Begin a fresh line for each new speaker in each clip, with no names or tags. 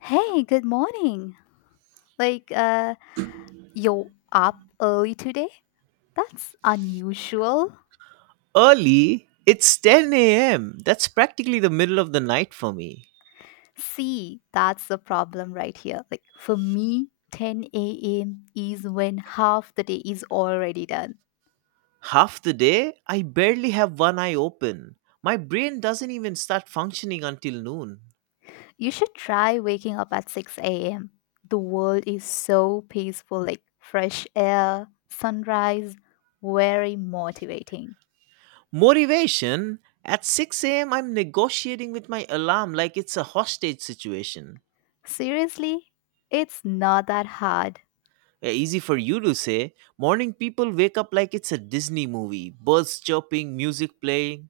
Hey, good morning. Like, uh, you're up early today? That's unusual.
Early? It's 10 a.m. That's practically the middle of the night for me.
See, that's the problem right here. Like, for me, 10 a.m. is when half the day is already done.
Half the day, I barely have one eye open. My brain doesn't even start functioning until noon.
You should try waking up at 6 a.m. The world is so peaceful, like, fresh air, sunrise, very motivating.
Motivation? At 6 a.m., I'm negotiating with my alarm like it's a hostage situation.
Seriously, it's not that hard.
Yeah, easy for you to say. Morning people wake up like it's a Disney movie, birds chirping, music playing.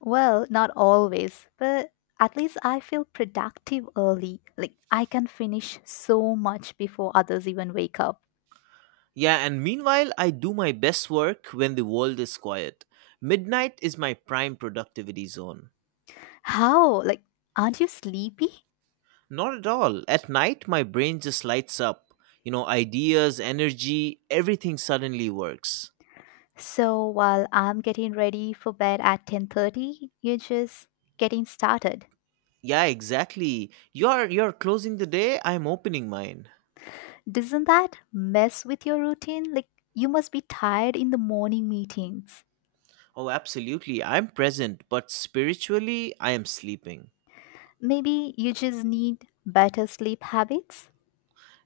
Well, not always, but at least I feel productive early. Like I can finish so much before others even wake up.
Yeah, and meanwhile, I do my best work when the world is quiet. Midnight is my prime productivity zone.
How? Like aren't you sleepy?
Not at all. At night, my brain just lights up. You know, ideas, energy, everything suddenly works.
So while I'm getting ready for bed at 10:30, you're just getting started.
Yeah, exactly. You're closing the day, I'm opening mine.
Doesn't that mess with your routine? Like you must be tired in the morning meetings.
Oh, absolutely. I'm present, but spiritually, I am sleeping.
Maybe you just need better sleep habits?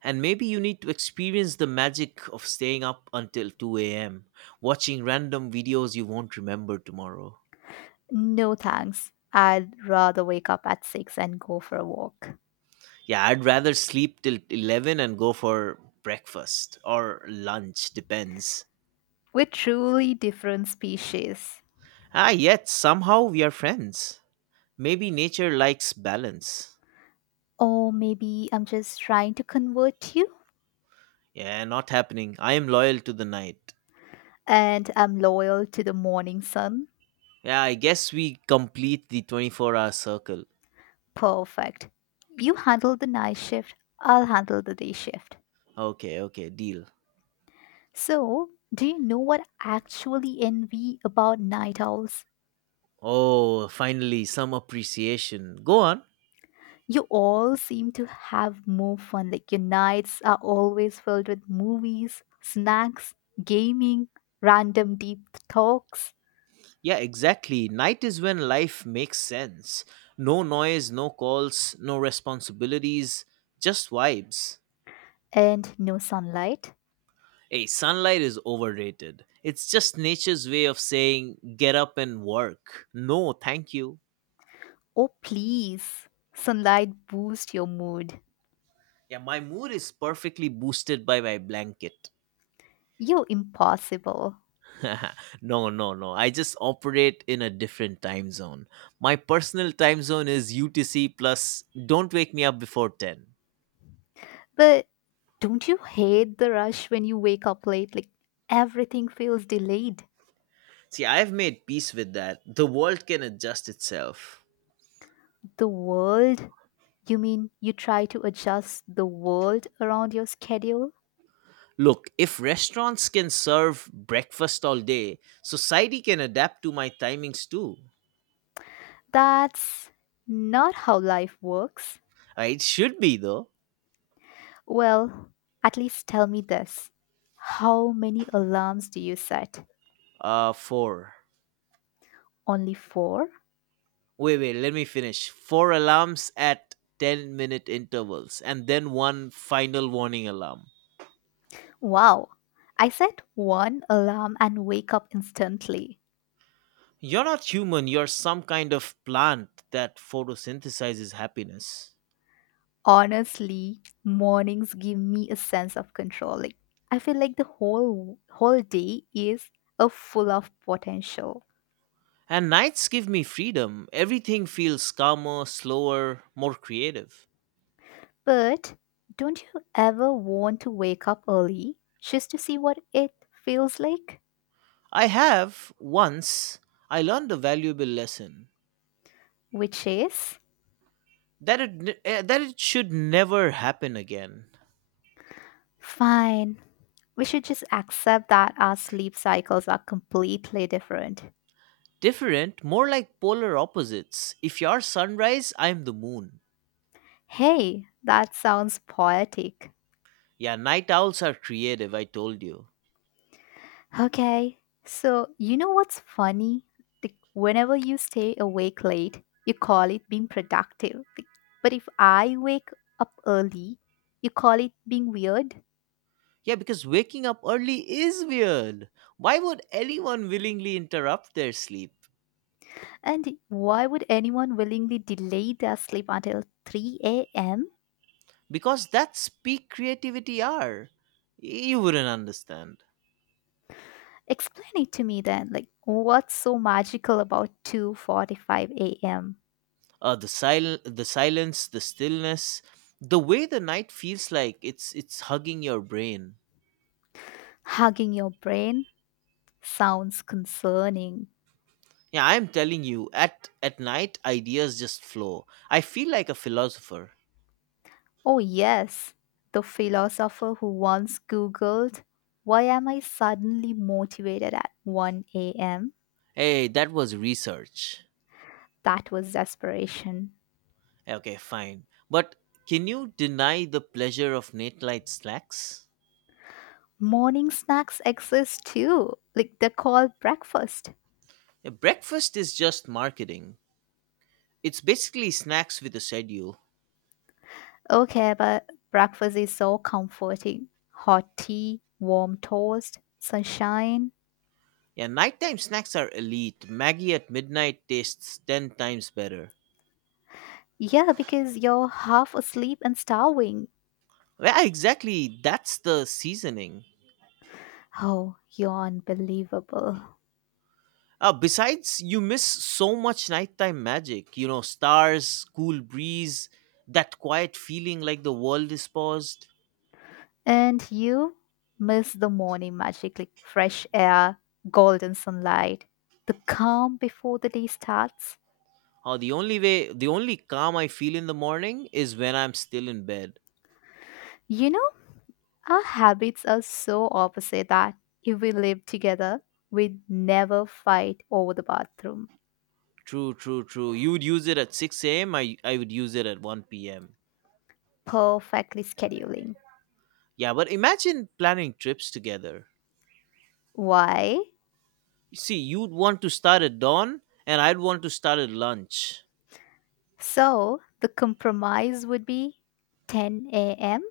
And maybe you need to experience the magic of staying up until 2 a.m., watching random videos you won't remember tomorrow.
No thanks. I'd rather wake up at 6 and go for a walk.
Yeah, I'd rather sleep till 11 and go for breakfast or lunch, depends.
We're truly different species.
Ah, yet somehow we are friends. Maybe nature likes balance.
Or maybe I'm just trying to convert you,
Yeah, not happening. I am loyal to the night.
and I'm loyal to the morning sun.
Yeah, I guess we complete the 24-hour circle.
Perfect. You handle the night shift, I'll handle the day shift.
Okay, okay, deal.
So, do you know what I actually envy about night owls?
Oh, finally, some appreciation. Go on.
You all seem to have more fun, like your nights are always filled with movies, snacks, gaming, random deep talks,
Yeah, exactly. Night is when life makes sense. No noise, no calls, no responsibilities, just vibes.
and no sunlight.
Hey, sunlight is overrated. It's just nature's way of saying, get up and work. No, thank you.
Oh, please. Sunlight boosts your mood.
Yeah, my mood is perfectly boosted by my blanket.
You're impossible.
No, no, no. I just operate in a different time zone. My personal time zone is UTC plus don't wake me up before 10.
But don't you hate the rush when you wake up late? Like everything feels delayed.
See, I've made peace with that. The world can adjust itself.
The world, you mean you try to adjust the world around your schedule?
Look, if restaurants can serve breakfast all day, society can adapt to my timings too.
That's not how life works.
It should be though.
Well, at least tell me this. How many alarms do you set?
Four.
Only four?
Wait, wait. Let me finish. Four alarms at ten-minute intervals, and then one final warning alarm.
Wow. I set one alarm and wake up instantly.
You're not human. You're some kind of plant that photosynthesizes happiness.
Honestly, mornings give me a sense of control. Like I feel like the whole day is a full of potential.
And nights give me freedom. Everything feels calmer, slower, more creative.
But don't you ever want to wake up early just to see what it feels like?
I have once. I learned a valuable lesson
Which is
that that it should never happen again.
fine. We should just accept that our sleep cycles are completely different.
Different, more like polar opposites. If you're sunrise, I'm the moon.
Hey, that sounds poetic.
Yeah, night owls are creative, I told you.
Okay. So, you know what's funny? Like, whenever you stay awake late, you call it being productive. Like, but if I wake up early, you call it being weird.
Yeah, because waking up early is weird. Why would anyone willingly interrupt their sleep?
And why would anyone willingly delay their sleep until 3 a.m.?
Because that's peak creativity hour. You wouldn't understand.
Explain it to me then. Like, what's so magical about 2:45 a.m.?
The silence, the stillness, the way the night feels like it's hugging your brain.
Hugging your brain sounds concerning.
Yeah, I'm telling you, at night ideas just flow. I feel like a philosopher.
Oh, yes, the philosopher who once Googled, "Why am I suddenly motivated at 1 a.m.?"
Hey, that was research.
That was desperation.
Okay, fine. But can you deny the pleasure of late night snacks?
Morning snacks exist too, like they're called breakfast.
A breakfast is just marketing. It's basically snacks with a schedule.
Okay, but breakfast is so comforting: hot tea, warm toast, sunshine.
Yeah, nighttime snacks are elite. Maggie at midnight tastes 10 times better.
Yeah, because you're half asleep and starving.
Yeah, exactly. That's the seasoning.
Oh, you're unbelievable.
Besides, you miss so much nighttime magic. You know, stars, cool breeze, that quiet feeling like the world is paused.
And you miss the morning magic like fresh air, golden sunlight, the calm before the day starts.
Oh, the only way, the only calm I feel in the morning is when I'm still in bed.
You know, our habits are so opposite that if we live together, we'd never fight over the bathroom,
True, true, true. You would use it at 6 a.m. I would use it at 1 p.m.
perfectly scheduling.
Yeah, but imagine planning trips together.
Why?
See, you'd want to start at dawn and I'd want to start at lunch.
So, the compromise would be 10 a.m.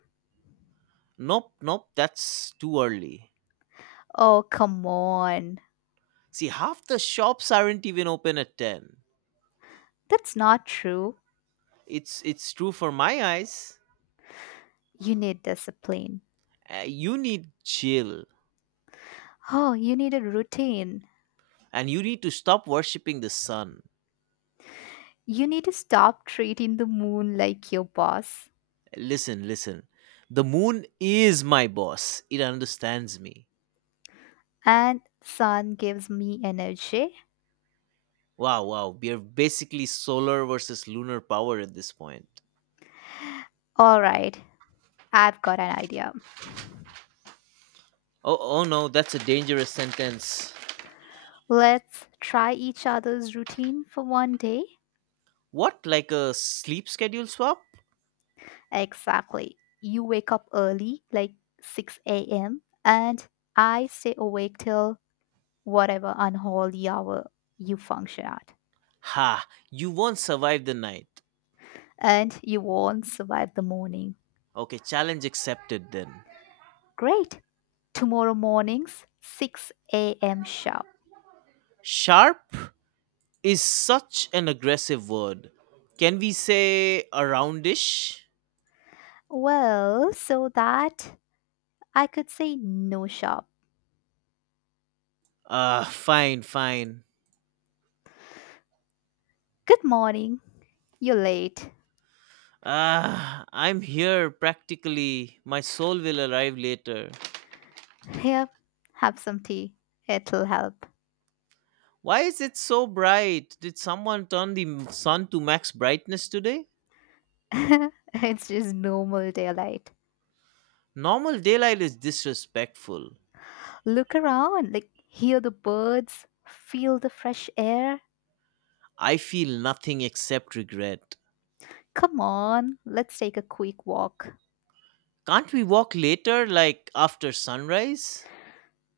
Nope, nope, that's too early.
Oh, come on.
See, half the shops aren't even open at 10.
That's not true.
It's true for my eyes.
You need discipline.
You need chill
Oh, you need a routine.
and you need to stop worshipping the sun.
You need to stop treating the moon like your boss.
Listen, listen. The moon is my boss. It understands me.
And sun gives me energy.
Wow, wow. We are basically solar versus lunar power at this point.
All right, I've got an idea.
Oh, oh no, that's a dangerous sentence.
Let's try each other's routine for one day.
What, like a sleep schedule swap?
Exactly. You wake up early, like 6 a.m., and I stay awake till whatever unholy hour you function at.
Ha, you won't survive the night.
And you won't survive the morning.
Okay, challenge accepted then.
Great. Tomorrow morning's 6 a.m. sharp.
Sharp is such an aggressive word. Can we say aroundish?
Well, so that I could say no shop.
Fine, fine.
Good morning. You're late.
Ah, I'm here practically. My soul will arrive later.
Here, have some tea. It'll help.
Why is it so bright? Did someone turn the sun to max brightness today?
It's just normal daylight.
Normal daylight is disrespectful.
Look around, like hear the birds, feel the fresh air.
I feel nothing except regret.
Come on, let's take a quick walk.
Can't we walk later, like after sunrise?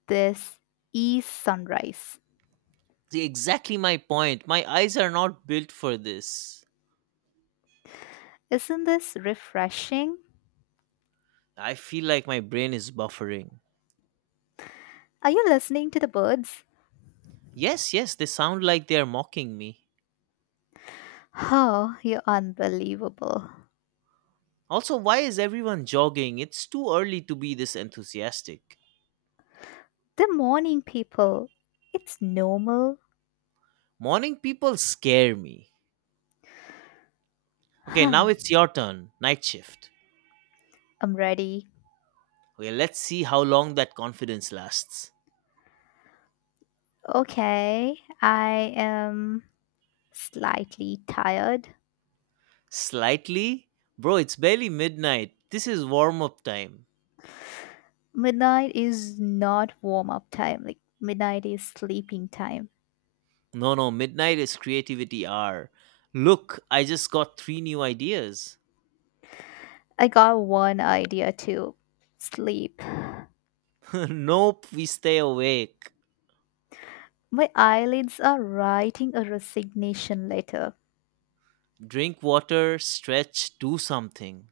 This is sunrise.
See, exactly my point. My eyes are not built for this.
Isn't this refreshing?
I feel like my brain is buffering.
Are you listening to the birds?
Yes, yes, they sound like they are mocking me.
Oh, you're unbelievable.
Also, why is everyone jogging? It's too early to be this enthusiastic.
The morning people. It's normal.
Morning people scare me. Okay,
Hmm.
now it's your turn. Night shift.
I'm ready.
Okay, let's see how long that confidence lasts.
Okay, I am slightly tired.
Slightly? Bro, it's barely midnight. This is warm up time.
Midnight is not warm up time, like, midnight is sleeping time.
No, no, midnight is creativity hour. Look, I just got three new ideas.
I got one idea too: sleep.
Nope, we stay awake.
My eyelids are writing a resignation letter.
Drink water, stretch, do something.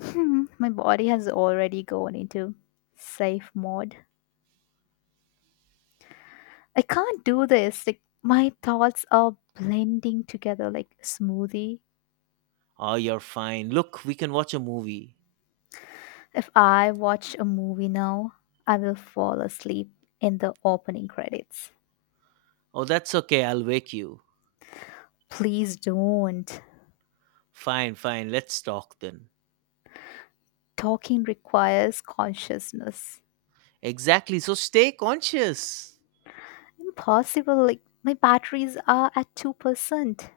My body has already gone into safe mode. I can't do this. Like my thoughts are blending together like smoothie.
Oh, you're fine. Look, we can watch a movie.
If I watch a movie now, I will fall asleep in the opening credits.
Oh, that's okay. I'll wake you.
Please don't.
Fine, fine. Let's talk then.
Talking requires consciousness.
Exactly. So stay conscious.
Impossible. Like my batteries are at 2%.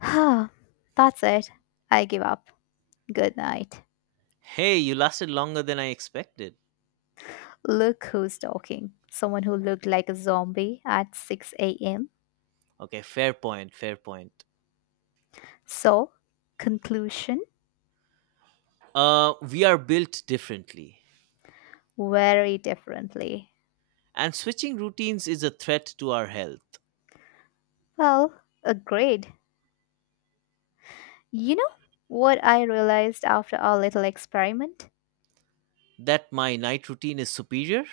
That's it. I give up. Good night.
Hey, you lasted longer than I expected.
Look who's talking. Someone who looked like a zombie at 6 a.m.
Okay, fair point. Fair point.
So, conclusion.
We are built differently.
Very differently.
And switching routines is a threat to our health.
Well, agreed. You know what I realized after our little experiment?
That my night routine is superior?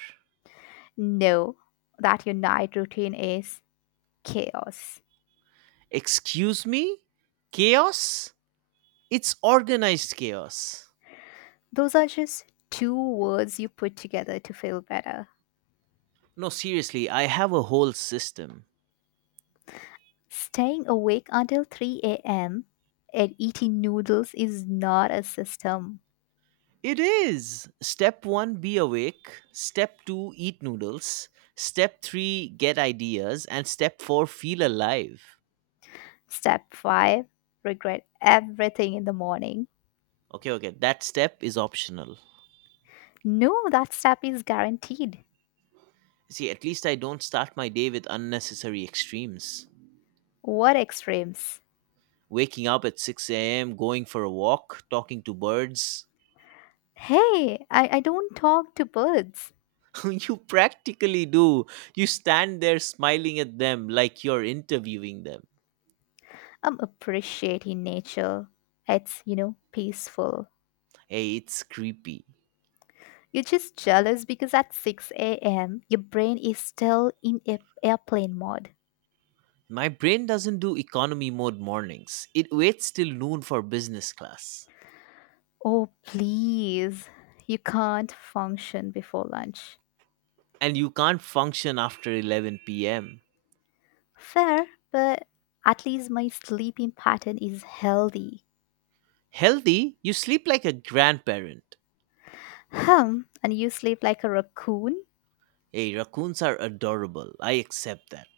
No, that your night routine is chaos.
Excuse me? Chaos? It's organized chaos.
Those are just two words you put together to feel better.
No, seriously, I have a whole system.
Staying awake until 3 a.m. and eating noodles is not a system.
It is. Step one, be awake. Step two, eat noodles. Step three, get ideas. And step four, feel alive.
Step 5: regret everything in the morning.
Okay, okay. That step is optional.
No, that step is guaranteed.
See, at least I don't start my day with unnecessary extremes.
What extremes?
Waking up at 6 a.m., going for a walk, talking to birds.
Hey, I don't talk to birds.
You practically do. You stand there smiling at them like you're interviewing them.
I'm appreciating nature. It's peaceful.
Hey, it's creepy.
You're just jealous because at 6 a.m., your brain is still in airplane mode.
My brain doesn't do economy mode mornings. It waits till noon for business class.
Oh, please. You can't function before lunch.
And you can't function after 11 pm.
Fair, but at least my sleeping pattern is healthy.
Healthy, you sleep like a grandparent.
And you sleep like a raccoon?
Hey, raccoons are adorable. I accept that.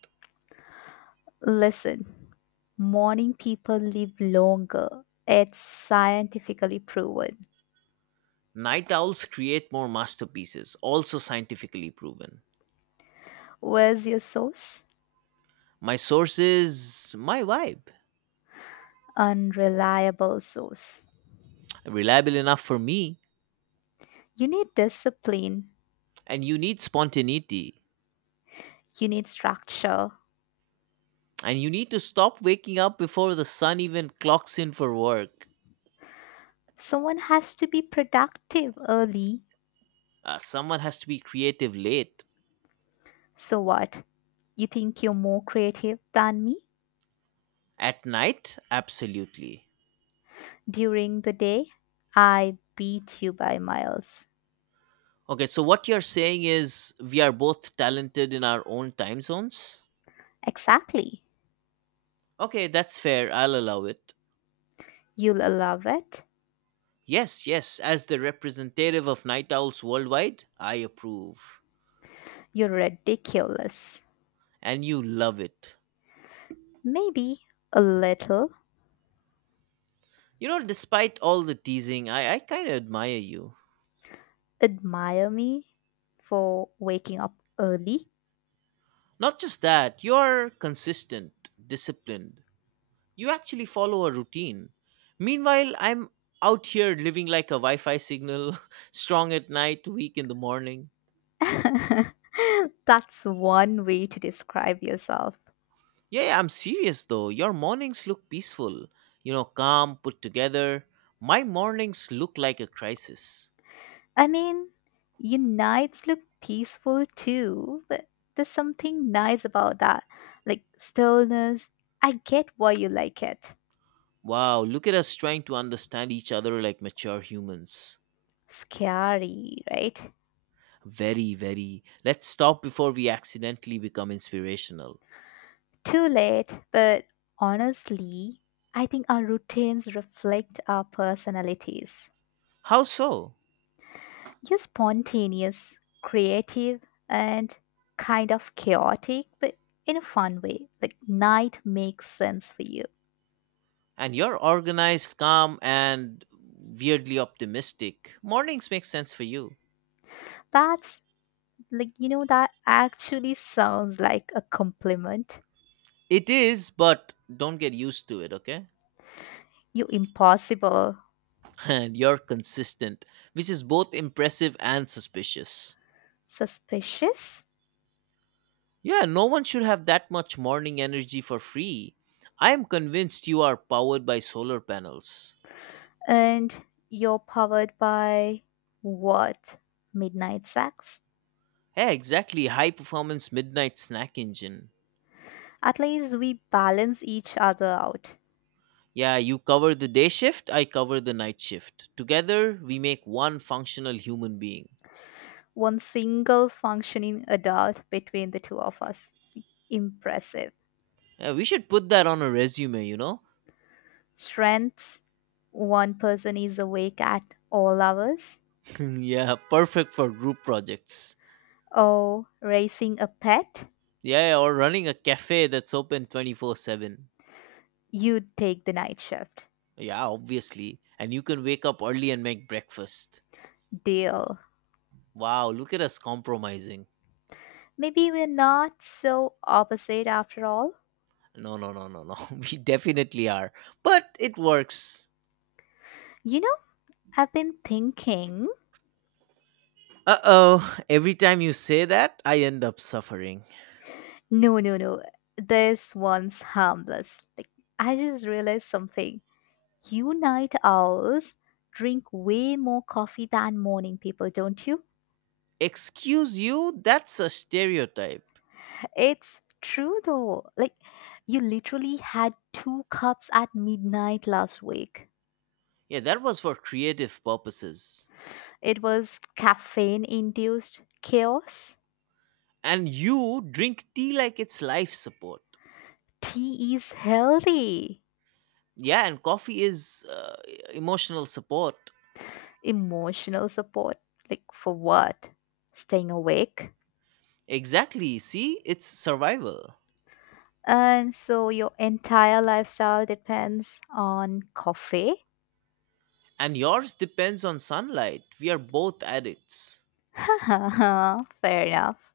Listen, morning people live longer. It's scientifically proven.
Night owls create more masterpieces, also scientifically proven.
Where's your source?
My source is my vibe,
Unreliable source.
reliable enough for me.
You need discipline,
And you need spontaneity.
you need structure.
And you need to stop waking up before the sun even clocks in for work.
Someone has to be productive early.
Someone has to be creative late
So what? You think you're more creative than me?
at night. Absolutely.
During the day, I beat you by miles.
Okay, so what you're saying is we are both talented in our own time zones?
Exactly.
Okay, that's fair. I'll allow it.
You'll love it.
Yes, yes. As the representative of night owls worldwide, I approve.
You're ridiculous.
And you love it.
Maybe a little.
You know, despite all the teasing, I kind of admire you.
Admire me for waking up early?
Not just that, you're consistent, disciplined, you actually follow a routine. Meanwhile, I'm out here living like a Wi Fi signal, strong at night, weak in the morning.
That's one way to describe yourself.
Yeah, yeah, I'm serious though. Your mornings look peaceful, you know, calm, put together. My mornings look like a crisis.
I mean, your nights look peaceful too, but there's something nice about that. Like stillness. I get why you like it.
Wow, look at us trying to understand each other like mature humans.
Scary, right?
Very, very. Let's stop before we accidentally become inspirational.
Too late, but honestly, I think our routines reflect our personalities.
How so?
You're spontaneous, creative, and kind of chaotic, but in a fun way. Like night makes sense for you.
And you're organized, calm, and weirdly optimistic. Mornings make sense for you.
That's like, that actually sounds like a compliment.
It is, but don't get used to it, okay?
You're impossible,
And you're consistent, which is both impressive and suspicious.
suspicious,
Yeah, no one should have that much morning energy for free. I am convinced you are powered by solar panels.
and you're powered by what? Midnight sex.
Yeah, exactly. High performance midnight snack engine.
At least we balance each other out.
Yeah, you cover the day shift, I cover the night shift. Together, we make one functional human being.
One single functioning adult between the two of us. Impressive.
Yeah, we should put that on a resume, you know?
Strengths: one person is awake at all hours.
Yeah, perfect for group projects.
Oh, raising a pet?
Yeah, yeah, or running a cafe that's open 24/7.
You'd take the night shift.
Yeah, obviously. And you can wake up early and make breakfast.
Deal.
Wow, look at us compromising.
Maybe we're not so opposite after all.
No, no, no, no, no. We definitely are. But it works.
You know, I've been thinking.
Uh oh, every time you say that, I end up suffering.
No, no, no. This one's harmless. Like, I just realized something. You night owls drink way more coffee than morning people, don't you?
Excuse you? That's a stereotype.
It's true though. Like, you literally had two cups at midnight last week.
Yeah, that was for creative purposes.
It was caffeine induced chaos.
And you drink tea like it's life support.
Tea is healthy.
Yeah, and coffee is emotional support.
Emotional support. Like, for what? Staying awake?
Exactly. See, it's survival.
And so your entire lifestyle depends on coffee?
And yours depends on sunlight. We are both addicts.
Fair enough.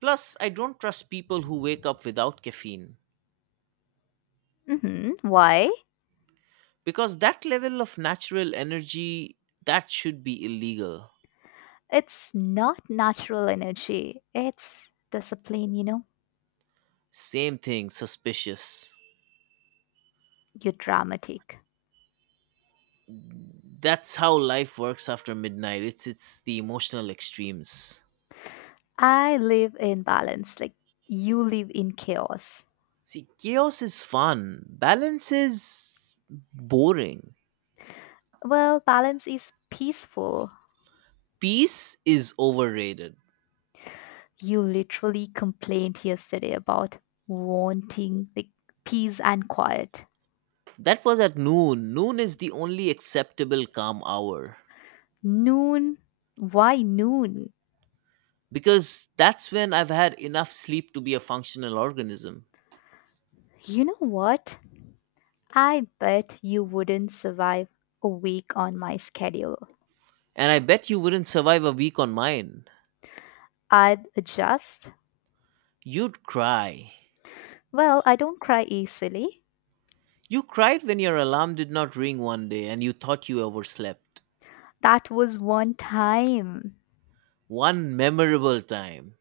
Plus, I don't trust people who wake up without caffeine
Why?
because that level of natural energy that should be illegal.
It's not natural energy, it's discipline, you know?
Same thing, suspicious.
You're dramatic.
That's how life works after midnight. It's the emotional extremes.
I live in balance, like you live in chaos.
See, chaos is fun. Balance is boring.
Well, balance is peaceful.
Peace is overrated.
You literally complained yesterday about wanting, like, peace and quiet.
That was at noon. Noon is the only acceptable calm hour
Noon? Why noon?
because that's when I've had enough sleep to be a functional organism.
You know what? I bet you wouldn't survive a week on my schedule.
And I bet you wouldn't survive a week on mine.
I'd adjust.
You'd cry.
Well, I don't cry easily.
You cried when your alarm did not ring one day and you thought you overslept.
That was one time.
One memorable time.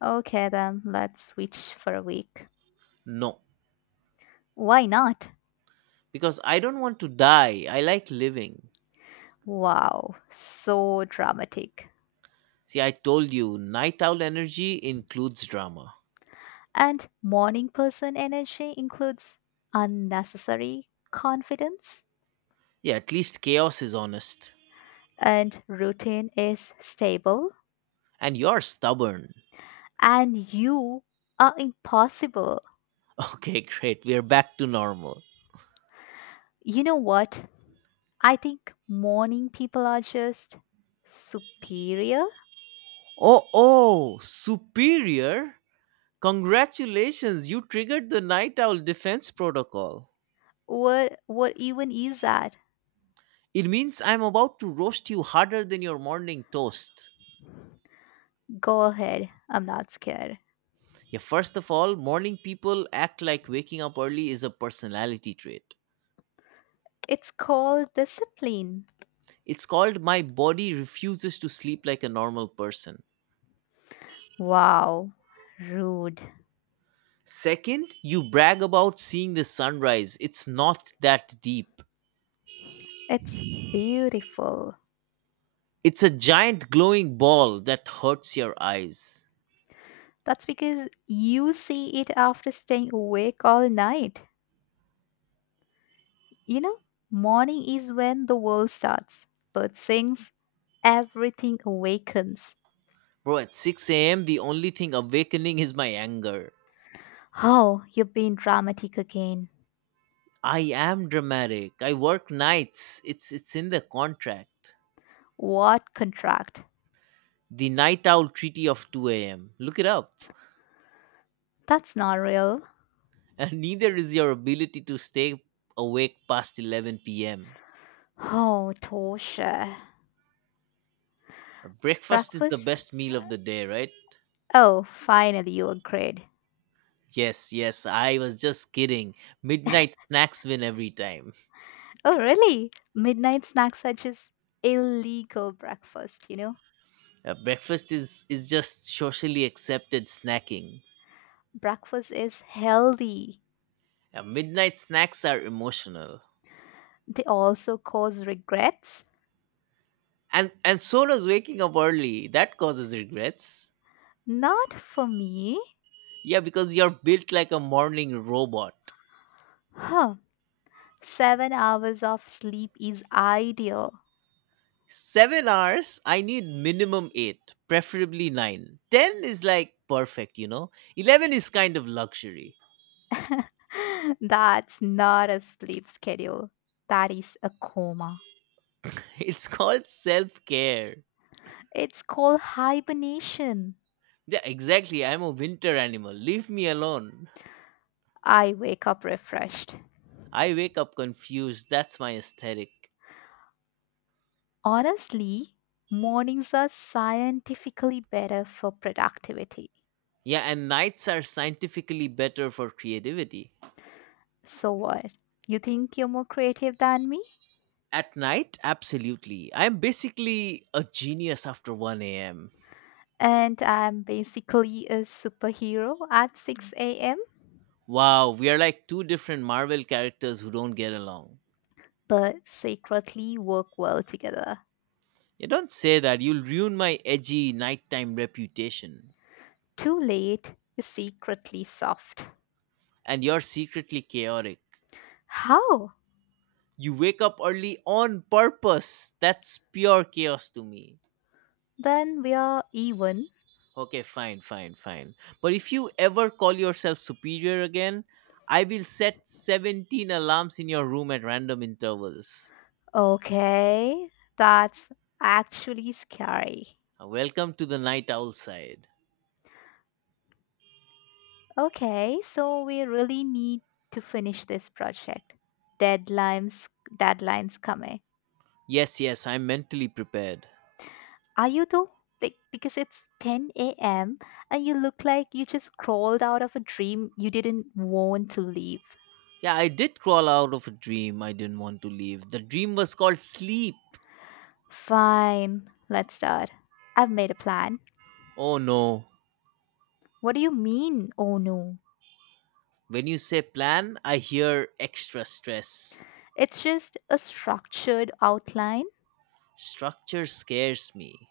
Okay, then let's switch for a week.
No,
Why not?
because I don't want to die. I like living.
Wow, so dramatic.
See, I told you, night owl energy includes drama.
And morning person energy includes unnecessary confidence,
Yeah, at least chaos is honest.
and routine is stable,
And you're stubborn.
and you are impossible.
Okay, great. We're back to normal.
You know what? I think morning people are just superior.
Oh, oh, superior? Congratulations, you triggered the night owl defense protocol.
What even is that?
It means I'm about to roast you harder than your morning toast.
Go ahead. I'm not scared.
Yeah, first of all, morning people act like waking up early is a personality trait.
It's called discipline.
It's called my body refuses to sleep like a normal person.
Wow, rude.
Second, you brag about seeing the sunrise. It's not that deep.
It's beautiful.
It's a giant glowing ball that hurts your eyes.
That's because you see it after staying awake all night. You know, morning is when the world starts. Bird sings, everything awakens.
Bro, at 6 a.m., the only thing awakening is my anger.
Oh, you're being dramatic again.
I am dramatic. I work nights. It's in the contract.
What contract?
The night owl treaty of 2 a.m. Look it up.
That's not real.
And neither is your ability to stay awake past 11 p.m.
Oh, Tosha.
Breakfast is the
Breakfast?
best meal of the day, right?
Oh, finally you agreed.
Yes, yes, I was just kidding. Midnight snacks win every time.
Oh, really? Midnight snacks are just illegal breakfast, you know?
Breakfast is just socially accepted snacking.
Breakfast is healthy.
Midnight snacks are emotional.
They also cause regrets.
And so does waking up early. That causes regrets.
Not for me.
Yeah, because you're built like a morning robot.
Huh. 7 hours of sleep is ideal.
7 hours, I need minimum eight, preferably nine. Ten is like perfect, you know? 11 is kind of luxury.
That's not a sleep schedule. That is a coma.
It's called self care.
It's called hibernation.
Yeah, exactly. I'm a winter animal. Leave me alone.
I wake up refreshed.
I wake up confused. That's my aesthetic.
Honestly, mornings are scientifically better for productivity.
Yeah, and nights are scientifically better for creativity.
So what? You think you're more creative than me?
At night, absolutely. I'm basically a genius after 1 a.m.
And I'm basically a superhero at 6 a.m.,
Wow, we are like two different Marvel characters who don't get along.
but secretly work well together.
You don't say that. You'll ruin my edgy nighttime reputation.
Too late is secretly soft.
And you're secretly chaotic.
How?
You wake up early on purpose. That's pure chaos to me.
Then we are even.
Okay, fine, fine, fine. But if you ever call yourself superior again, I will set 17 alarms in your room at random intervals.
Okay, that's actually scary.
Welcome to the night owl side.
Okay, so we really need to finish this project. Deadlines deadlines coming.
Yes, yes, I'm mentally prepared.
Are you though? Like because it's 10 a.m. and you look like you just crawled out of a dream you didn't want to leave.
Yeah, I did crawl out of a dream I didn't want to leave. The dream was called sleep.
Fine, let's start. I've made a plan.
Oh no.
What do you mean, oh no?
When you say plan, I hear extra stress.
It's just a structured outline.
Structure scares me.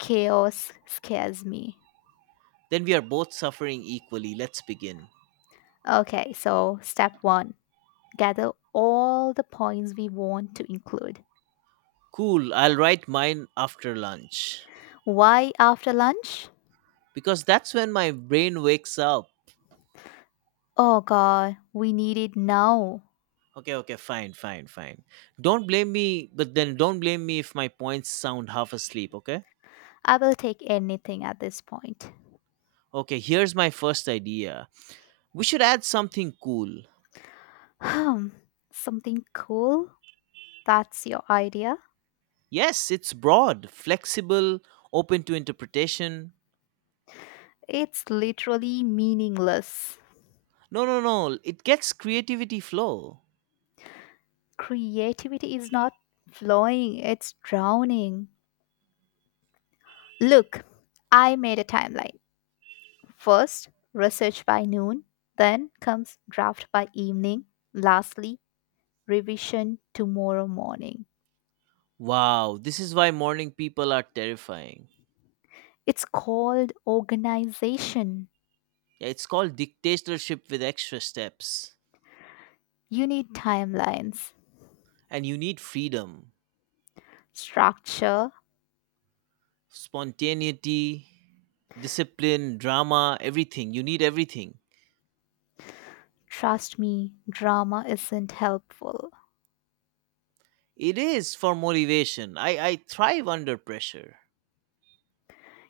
Chaos scares me.
Then we are both suffering equally. Let's begin.
Okay, so step one: gather all the points we want to include.
Cool, I'll write mine after lunch.
Why after lunch?
Because that's when my brain wakes up.
Oh god, we need it now.
Okay, okay, fine, fine, fine. Don't blame me, but then don't blame me if my points sound half asleep, okay?
I will take anything at this point.
Okay, here's my first idea. We should add something cool.
Hmm, Something cool? That's your idea?
Yes, it's broad, flexible, open to interpretation.
It's literally meaningless.
No, no, no. It gets creativity flow.
Creativity is not flowing, it's drowning. Look, I made a timeline. First, research by noon, then comes draft by evening, lastly, revision tomorrow morning.
Wow, this is why morning people are terrifying.
It's called organization.
Yeah, it's called dictatorship with extra steps.
You need timelines,
And you need freedom,
structure.
spontaneity, discipline, drama, everything. You need everything.
Trust me, drama isn't helpful.
It is for motivation. I thrive under pressure.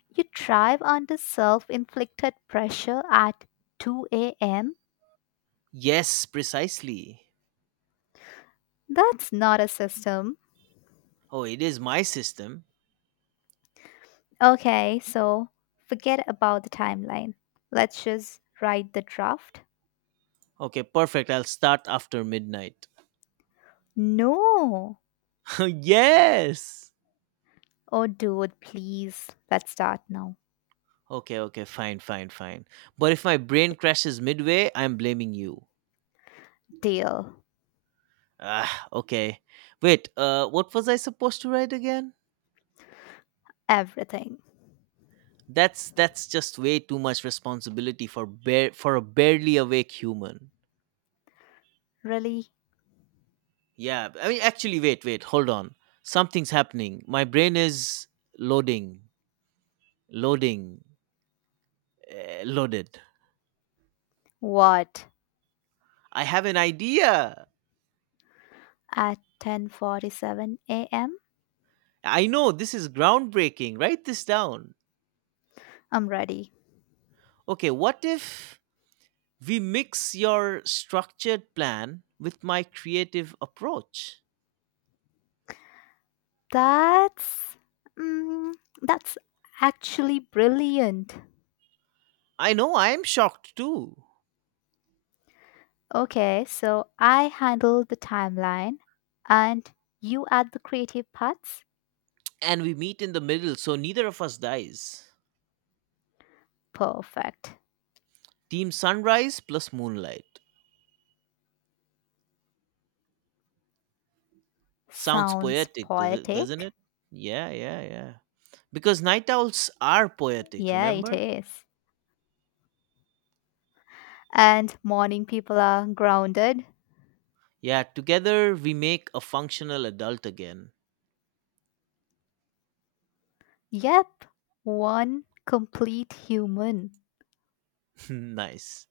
You thrive under self inflicted pressure at 2 a.m.?
Yes, precisely.
That's not a system.
Oh, it is my system.
Okay, so forget about the timeline. Let's just write the draft.
Okay, perfect. I'll start after midnight.
No!
Yes!
Oh, dude, please. Let's start now.
Okay, okay, fine, fine, fine. But if my brain crashes midway, I'm blaming you.
Deal.
Ah, okay. Wait, what was I supposed to write again?
Everything.
That's just way too much responsibility for bare for a barely awake human.
Really?
Yeah, I mean actually wait, wait, hold on. Something's happening. My brain is loading, loading, loaded.
What?
I have an idea.
At 10:47 a.m.?
I know this is groundbreaking. Write this down.
I'm ready.
Okay, what if we mix your structured plan with my creative approach.
That's mm, that's actually brilliant.
I know I am shocked too.
Okay, so I handle the timeline and you add the creative parts.
And we meet in the middle so neither of us dies.
Perfect.
Team sunrise plus moonlight. Sounds
Sounds
poetic, doesn't
poetic.
it? Yeah, yeah, yeah. Because night owls are poetic,
Yeah, it
remember?
is. And morning people are grounded.
Yeah, together we make a functional adult again.
Yep, one complete human.
Nice.